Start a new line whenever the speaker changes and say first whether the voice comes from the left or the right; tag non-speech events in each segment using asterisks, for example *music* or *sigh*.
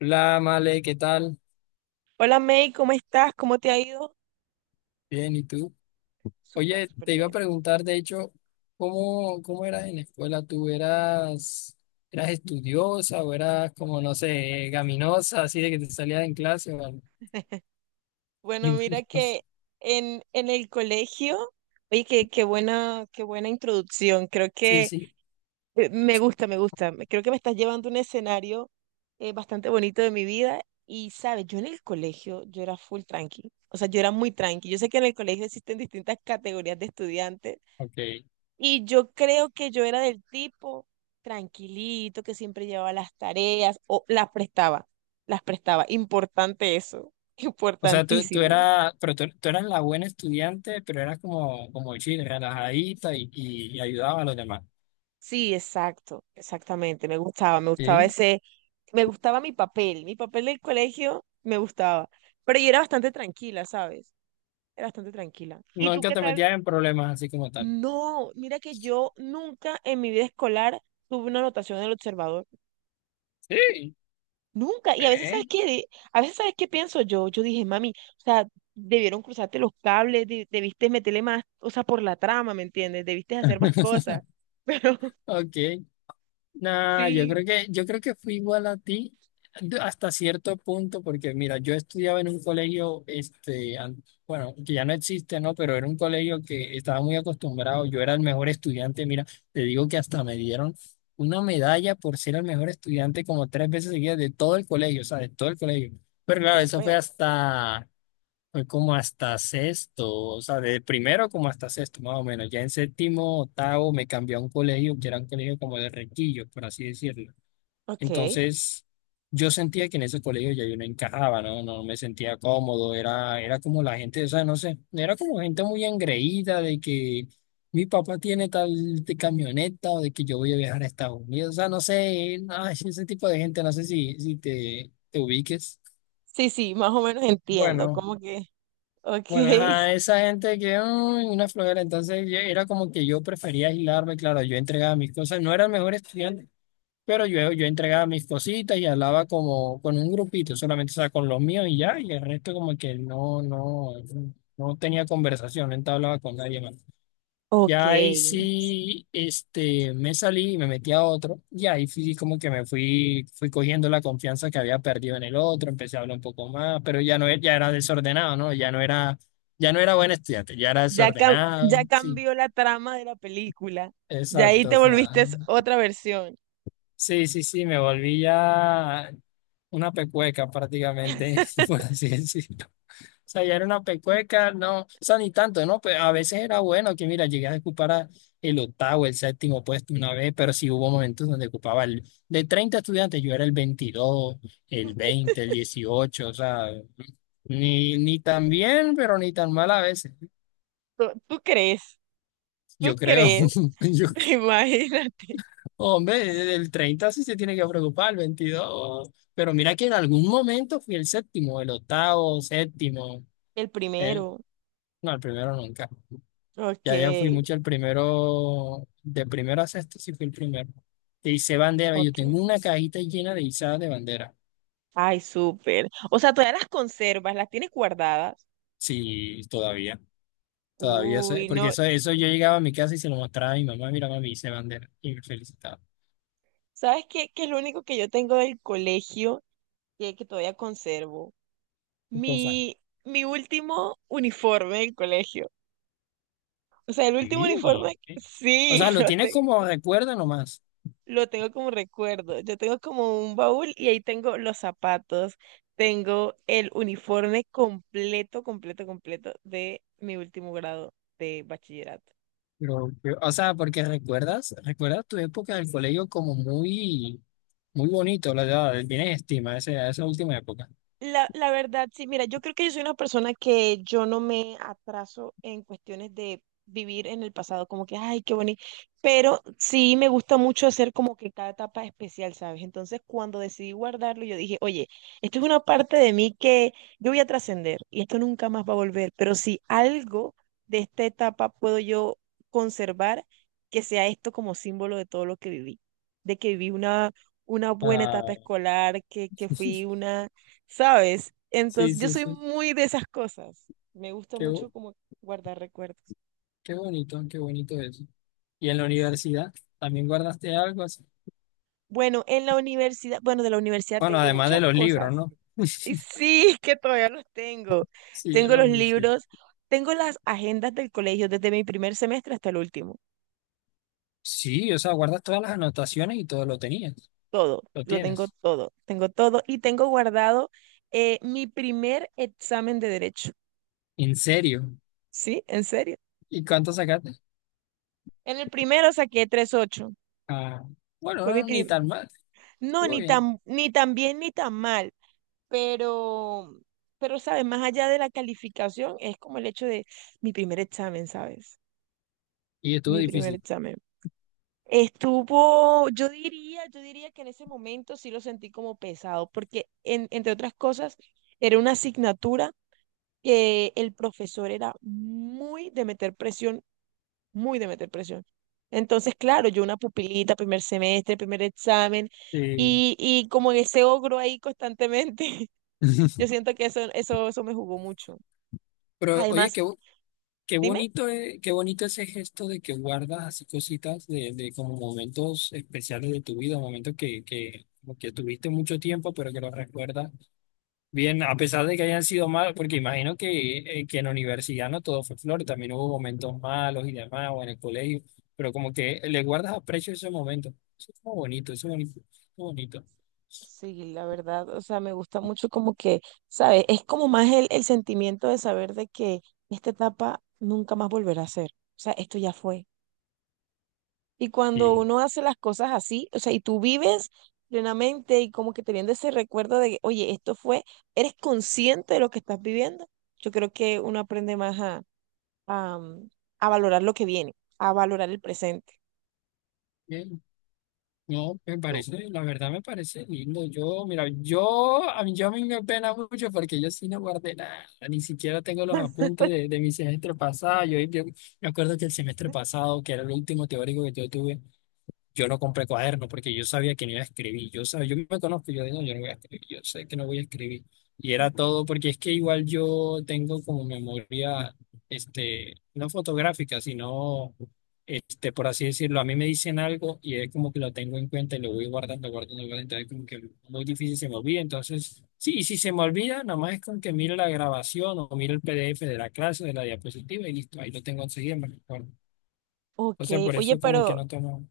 left: Hola, Male, ¿qué tal?
right: Hola May, ¿cómo estás? ¿Cómo te ha ido?
left: Bien, ¿y tú?
right: Súper,
left: Oye,
right: súper
left: te iba a
right: bien.
left: preguntar, de hecho, ¿Cómo eras en la escuela? ¿Tú eras estudiosa o eras como, no sé, gaminosa, así de que te salías en clase o algo?
right: Bueno, mira que
left: *laughs*
right: en el colegio, oye, qué buena, qué buena introducción. Creo
left: Sí,
right: que
left: sí,
right: me gusta, me gusta. Me- Creo que me estás llevando a un escenario bastante bonito de mi vida. Y sabes, yo en el colegio, yo era full tranqui. O sea, yo era muy tranqui. Yo sé que en el colegio existen distintas categorías de estudiantes.
left: ok.
right: Y yo creo que yo era del tipo tranquilito, que siempre llevaba las tareas o las prestaba, las prestaba. Importante eso, *laughs*
left: O sea, tú
right: importantísimo.
left: eras, pero tú eras la buena estudiante, pero eras como, como chile, relajadita y ayudaba a los demás.
right: Sí, exacto, exactamente. Me gustaba,
left: Sí.
right: me gustaba mi papel del colegio me gustaba. Pero yo era bastante tranquila, ¿sabes? Era bastante tranquila. ¿Y tú
left: Nunca
right: qué
left: te
right: tal?
left: metías en problemas así como tal.
right: No, mira que yo nunca en mi vida escolar tuve una anotación del observador.
left: Sí.
right: Nunca. Y a veces, ¿sabes
left: Ve,
right: qué? De- A veces, ¿sabes qué pienso yo? Yo dije, mami, o sea, debieron cruzarte los cables, de- debiste meterle más, o sea, por la trama, ¿me entiendes? Debiste hacer más cosas. *laughs* Pero
left: ok. Nah,
right: sí.
left: yo creo que fui igual a ti hasta cierto punto, porque mira, yo estudiaba en un colegio, este, bueno, que ya no existe, ¿no? Pero era un colegio que estaba muy acostumbrado, yo era el mejor estudiante, mira, te digo que hasta me dieron una medalla por ser el mejor estudiante como tres veces seguidas de todo el colegio, o sea, de todo el colegio. Pero claro, eso fue
right: Súper.
left: hasta fue como hasta sexto, o sea, de primero como hasta sexto, más o menos. Ya en séptimo, octavo, me cambié a un colegio que era un colegio como de requillos, por así decirlo.
right: Ok.
left: Entonces, yo sentía que en ese colegio ya yo no encajaba, ¿no? No me sentía cómodo, era, era como la gente, o sea, no sé, era como gente muy engreída de que mi papá tiene tal de camioneta o de que yo voy a viajar a Estados Unidos, o sea, no sé, ay, ese tipo de gente, no sé si, si te, te ubiques.
right: Sí, sí, más o menos entiendo.
left: Bueno.
right: Como que, ok,
left: Bueno, ajá, esa gente que "Ay, una flojera, entonces era como que yo prefería aislarme, claro, yo entregaba mis cosas, no era el mejor estudiante, pero yo entregaba mis cositas y hablaba como con un grupito, solamente, o sea, con los míos y ya, y el resto como que no, no, no tenía conversación, no hablaba con nadie más. Ya ahí
right: ok.
left: sí, este, me salí y me metí a otro. Y ahí fui como que me fui, fui cogiendo la confianza que había perdido en el otro, empecé a hablar un poco más, pero ya no, ya era desordenado, ¿no? Ya no era buen estudiante, ya era
right: Ya, cam-
left: desordenado.
right: ya
left: Sí,
right: cambió la trama de la película. Ya ahí
left: exacto.
right: te
left: O sea,
right: volviste es otra versión.
left: sí, sí, sí, me volví ya una pecueca prácticamente, *laughs*
right: *laughs*
left: por así decirlo. Sea, ya era una pecueca, no, o sea, ni tanto, ¿no? Pues a veces era bueno que, mira, llegué a ocupar a el octavo, el séptimo puesto una vez, pero sí hubo momentos donde ocupaba el, de 30 estudiantes, yo era el 22 el 20 el 18 o sea, ni, ni tan bien, pero ni tan mal a veces,
right: ¿Tú, tú crees? ¿Tú
left: yo creo,
right: crees?
left: *laughs* yo,
right: *laughs*
left: creo.
right: Imagínate.
left: Hombre, el 30 sí se tiene que preocupar, el 22 pero mira que en algún momento fui el séptimo, el octavo, séptimo,
right: El
left: ¿eh?
right: primero.
left: No, el primero nunca.
right: Ok.
left: Ya, ya fui mucho el primero, de primero a sexto sí fui el primero. Te hice bandera, yo
right: Okay.
left: tengo una cajita llena de izadas de bandera.
right: Ay, súper. O sea, todavía las conservas, las tienes guardadas.
left: Sí, todavía, todavía, sé,
right: Uy,
left: porque
right: no.
left: eso yo llegaba a mi casa y se lo mostraba a mi mamá, mira, mami, hice bandera, y me felicitaba.
right: ¿Sabes qué? Que es lo único que yo tengo del colegio que todavía conservo.
left: O sea,
right: Mi, mi último uniforme del colegio. O sea, el último uniforme,
left: sí, eh. O
right: sí,
left: sea,
right: *laughs*
left: lo tienes como recuerda nomás,
right: lo tengo como recuerdo. Yo tengo como un baúl y ahí tengo los zapatos. Tengo el uniforme completo, completo, completo de mi último grado de bachillerato.
left: pero, o sea, porque recuerdas, recuerdas tu época del colegio como muy, muy bonito, la verdad, tienes estima a a esa última época.
right: La verdad, sí, mira, yo creo que yo soy una persona que yo no me atraso en cuestiones de vivir en el pasado, como que, ay, qué bonito, pero sí me gusta mucho hacer como que cada etapa especial, ¿sabes? Entonces, cuando decidí guardarlo, yo dije, oye, esto es una parte de mí que yo voy a trascender y esto nunca más va a volver, pero si algo de esta etapa puedo yo conservar, que sea esto como símbolo de todo lo que viví, de que viví una buena etapa
left: Ah,
right: escolar, que fui una, ¿sabes?
left: sí,
right: Entonces, yo
left: sí,
right: soy
left: sí.
right: muy de esas cosas. Me gusta
left: Qué,
right: mucho
left: bo-
right: como guardar recuerdos.
left: qué bonito eso. ¿Y en la
right: Sí.
left: universidad también guardaste algo así?
right: Bueno, en la universidad, bueno, de la universidad
left: Bueno,
right: tengo
left: además de
right: muchas
left: los libros,
right: cosas.
left: ¿no?
right: Y sí, *laughs* es que todavía los tengo.
left: Sí, yo
right: Tengo los
left: los mismo. Sí,
right: libros, tengo las agendas del colegio desde mi primer semestre hasta el último.
left: sí, o sea, guardas todas las anotaciones y todo lo tenías,
right: Todo,
left: lo
right: lo tengo
left: tienes.
right: todo, tengo todo. Y tengo guardado mi primer examen de derecho.
left: ¿En serio?
right: ¿Sí? ¿En serio?
left: ¿Y cuánto sacaste?
right: En el primero saqué 3.8.
left: Ah, bueno,
right: Fue mi
left: no, ni
right: primer.
left: tan mal.
right: No,
left: Estuvo
right: ni
left: bien.
right: tan, ni tan bien ni tan mal, pero, pero, ¿sabes? Más allá de la calificación, es como el hecho de mi primer examen, ¿sabes?
left: Y estuvo
right: Mi primer
left: difícil.
right: examen. Estuvo, yo diría que en ese momento sí lo sentí como pesado, porque en- entre otras cosas, era una asignatura que el profesor era muy de meter presión, muy de meter presión. Entonces, claro, yo una pupilita, primer semestre, primer examen,
left: Sí.
right: y como en ese ogro ahí constantemente, *laughs* yo
left: *laughs*
right: siento que eso me jugó mucho.
left: Pero, oye,
right: Además,
left: qué, qué
right: dime.
left: bonito, qué bonito ese gesto de que guardas así cositas de como momentos especiales de tu vida, momentos que, como que tuviste mucho tiempo, pero que los recuerdas bien, a pesar de que hayan sido malos, porque imagino que en la universidad no todo fue flor, también hubo momentos malos y demás, o en el colegio, pero como que le guardas aprecio a esos momentos. Eso es como bonito, eso es bonito, eso es bonito.
right: Sí, la verdad, o sea, me gusta mucho como que, ¿sabes? Es como más el sentimiento de saber de que esta etapa nunca más volverá a ser. O sea, esto ya fue. Y cuando uno hace las cosas así, o sea, y tú vives plenamente y como que teniendo ese recuerdo de, oye, esto fue, eres consciente de lo que estás viviendo, yo creo que uno aprende más a, a, mm, a valorar lo que viene, a valorar el presente.
left: Sí. No, me
right: Tú,
left: parece, la verdad me parece lindo. Yo, mira, yo a mí me pena mucho porque yo sí no guardé nada, ni siquiera tengo los apuntes de mi semestre pasado. Yo me acuerdo que el semestre pasado, que era el último teórico que yo tuve, yo no compré cuaderno porque yo sabía que no iba a escribir. Yo sabía, yo me conozco, yo digo, no, yo no voy a escribir, yo sé que no voy a escribir. Y era todo porque es que igual yo tengo como memoria, este, no fotográfica, sino, este, por así decirlo, a mí me dicen algo y es como que lo tengo en cuenta y lo voy guardando. Entonces, como que muy difícil se me olvida. Entonces, sí, y si se me olvida, nada más es con que miro la grabación o miro el PDF de la clase, de la diapositiva y listo, ahí lo tengo enseguida, me recuerdo. Entonces,
right: ok,
left: por
right: oye,
left: eso como que
right: pero
left: no tomo.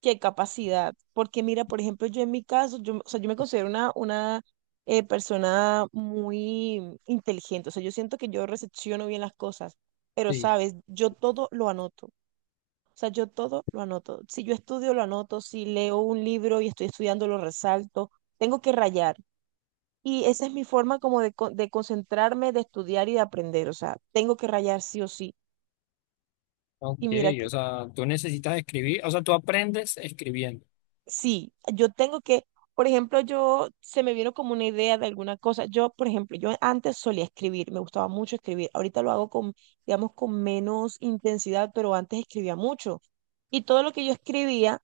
right: qué capacidad. Porque mira, por ejemplo, yo en mi caso, yo, o sea, yo me considero una persona muy inteligente. O sea, yo siento que yo recepciono bien las cosas, pero
left: Sí.
right: sabes, yo todo lo anoto. O sea, yo todo lo anoto. Si yo estudio, lo anoto. Si leo un libro y estoy estudiando, lo resalto. Tengo que rayar. Y esa es mi forma como de, con de concentrarme, de estudiar y de aprender. O sea, tengo que rayar sí o sí.
left: Ok,
right: Y mira,
left: o
right: que
left: sea, tú necesitas escribir, o sea, tú aprendes escribiendo.
right: sí, yo tengo que, por ejemplo, yo se me vino como una idea de alguna cosa. Yo, por ejemplo, yo antes solía escribir, me gustaba mucho escribir. Ahorita lo hago con, digamos, con menos intensidad, pero antes escribía mucho. Y todo lo que yo escribía,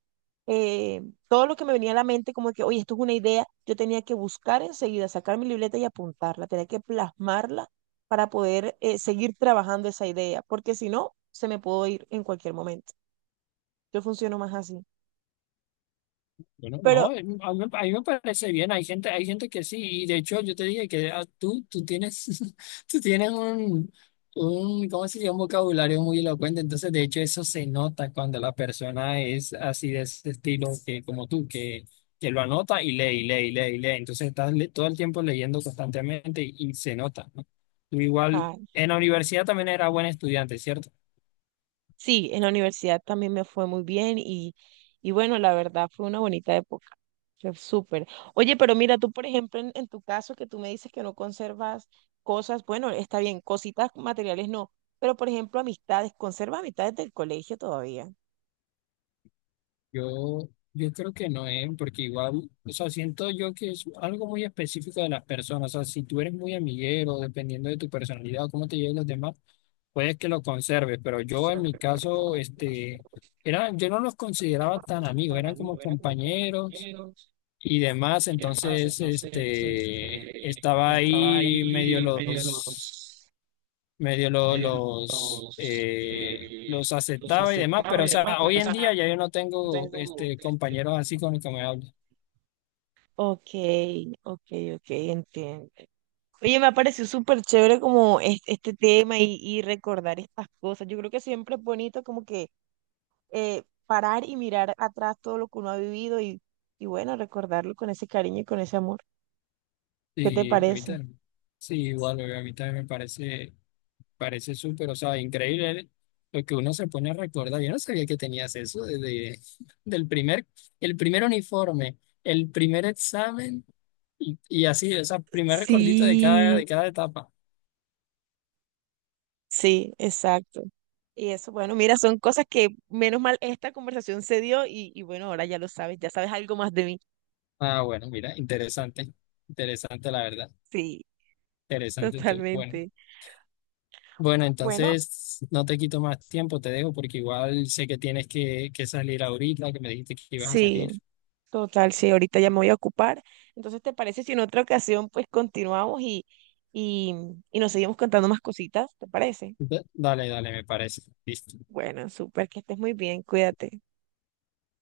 right: eh, todo lo que me venía a la mente, como que, oye, esto es una idea, yo tenía que buscar enseguida, sacar mi libreta y apuntarla, tenía que plasmarla para poder seguir trabajando esa idea, porque si no, se me pudo ir en cualquier momento. Yo funciono más así.
left: Bueno,
right: Pero,
left: no, a mí me parece bien, hay gente que sí, y de hecho yo te dije que ah, tú tienes, *laughs* tú tienes un, ¿cómo se dice? Un vocabulario muy elocuente, entonces de hecho eso se nota cuando la persona es así de ese estilo que, como tú, que lo anota y lee, y lee, y lee, y lee, entonces todo el tiempo leyendo constantemente y se nota, ¿no? Tú igual,
right: ay,
left: en la universidad también era buen estudiante, ¿cierto?
right: sí, en la universidad también me fue muy bien y bueno, la verdad fue una bonita época. Fue súper. Oye, pero mira, tú, por ejemplo, en tu caso que tú me dices que no conservas cosas, bueno, está bien, cositas materiales no, pero por ejemplo, amistades, ¿conservas amistades del colegio todavía?
left: Yo, yo creo que no es, porque igual, o sea, siento yo que es algo muy específico de las personas. O sea, si tú eres muy amiguero, dependiendo de tu personalidad o cómo te lleven los demás, puedes que lo conserves. Pero yo en mi caso, este, era, yo no los consideraba tan amigos, eran como compañeros y demás. Entonces, este, estaba ahí medio los medio lo- los, eh, los aceptaba y demás, pero o sea, hoy en día ya yo no tengo este, compañeros así con los que me hablo.
right: Ok, ok, ok, entiendo. Oye, me ha parecido súper chévere como es- este, tema y recordar estas cosas. Yo creo que siempre es bonito como que parar y mirar atrás todo lo que uno ha vivido y bueno, recordarlo con ese cariño y con ese amor. ¿Qué te
left: Y a mí
right: parece?
left: también, sí, igual, bebé, a mí también me parece, parece súper, o sea, increíble lo que uno se pone a recordar. Yo no sabía que tenías eso desde *laughs* del primer, el primer uniforme, el primer examen y así, o sea, primer recordito
right: Sí,
left: de cada etapa.
right: sí, exacto. Y eso, bueno, mira, son cosas que menos mal esta conversación se dio y bueno, ahora ya lo sabes, ya sabes algo más de mí.
left: Ah, bueno, mira, interesante, interesante la verdad,
right: Sí,
left: interesante tú. Bueno.
right: totalmente.
left: Bueno,
right: Bueno,
left: entonces no te quito más tiempo, te dejo porque igual sé que tienes que salir ahorita, que me dijiste que ibas a
right: sí,
left: salir.
right: total, sí, ahorita ya me voy a ocupar. Entonces, ¿te parece si en otra ocasión pues continuamos y, y nos seguimos contando más cositas? ¿Te parece?
left: Dale, dale, me parece. Listo.
right: Bueno, súper, que estés muy bien, cuídate.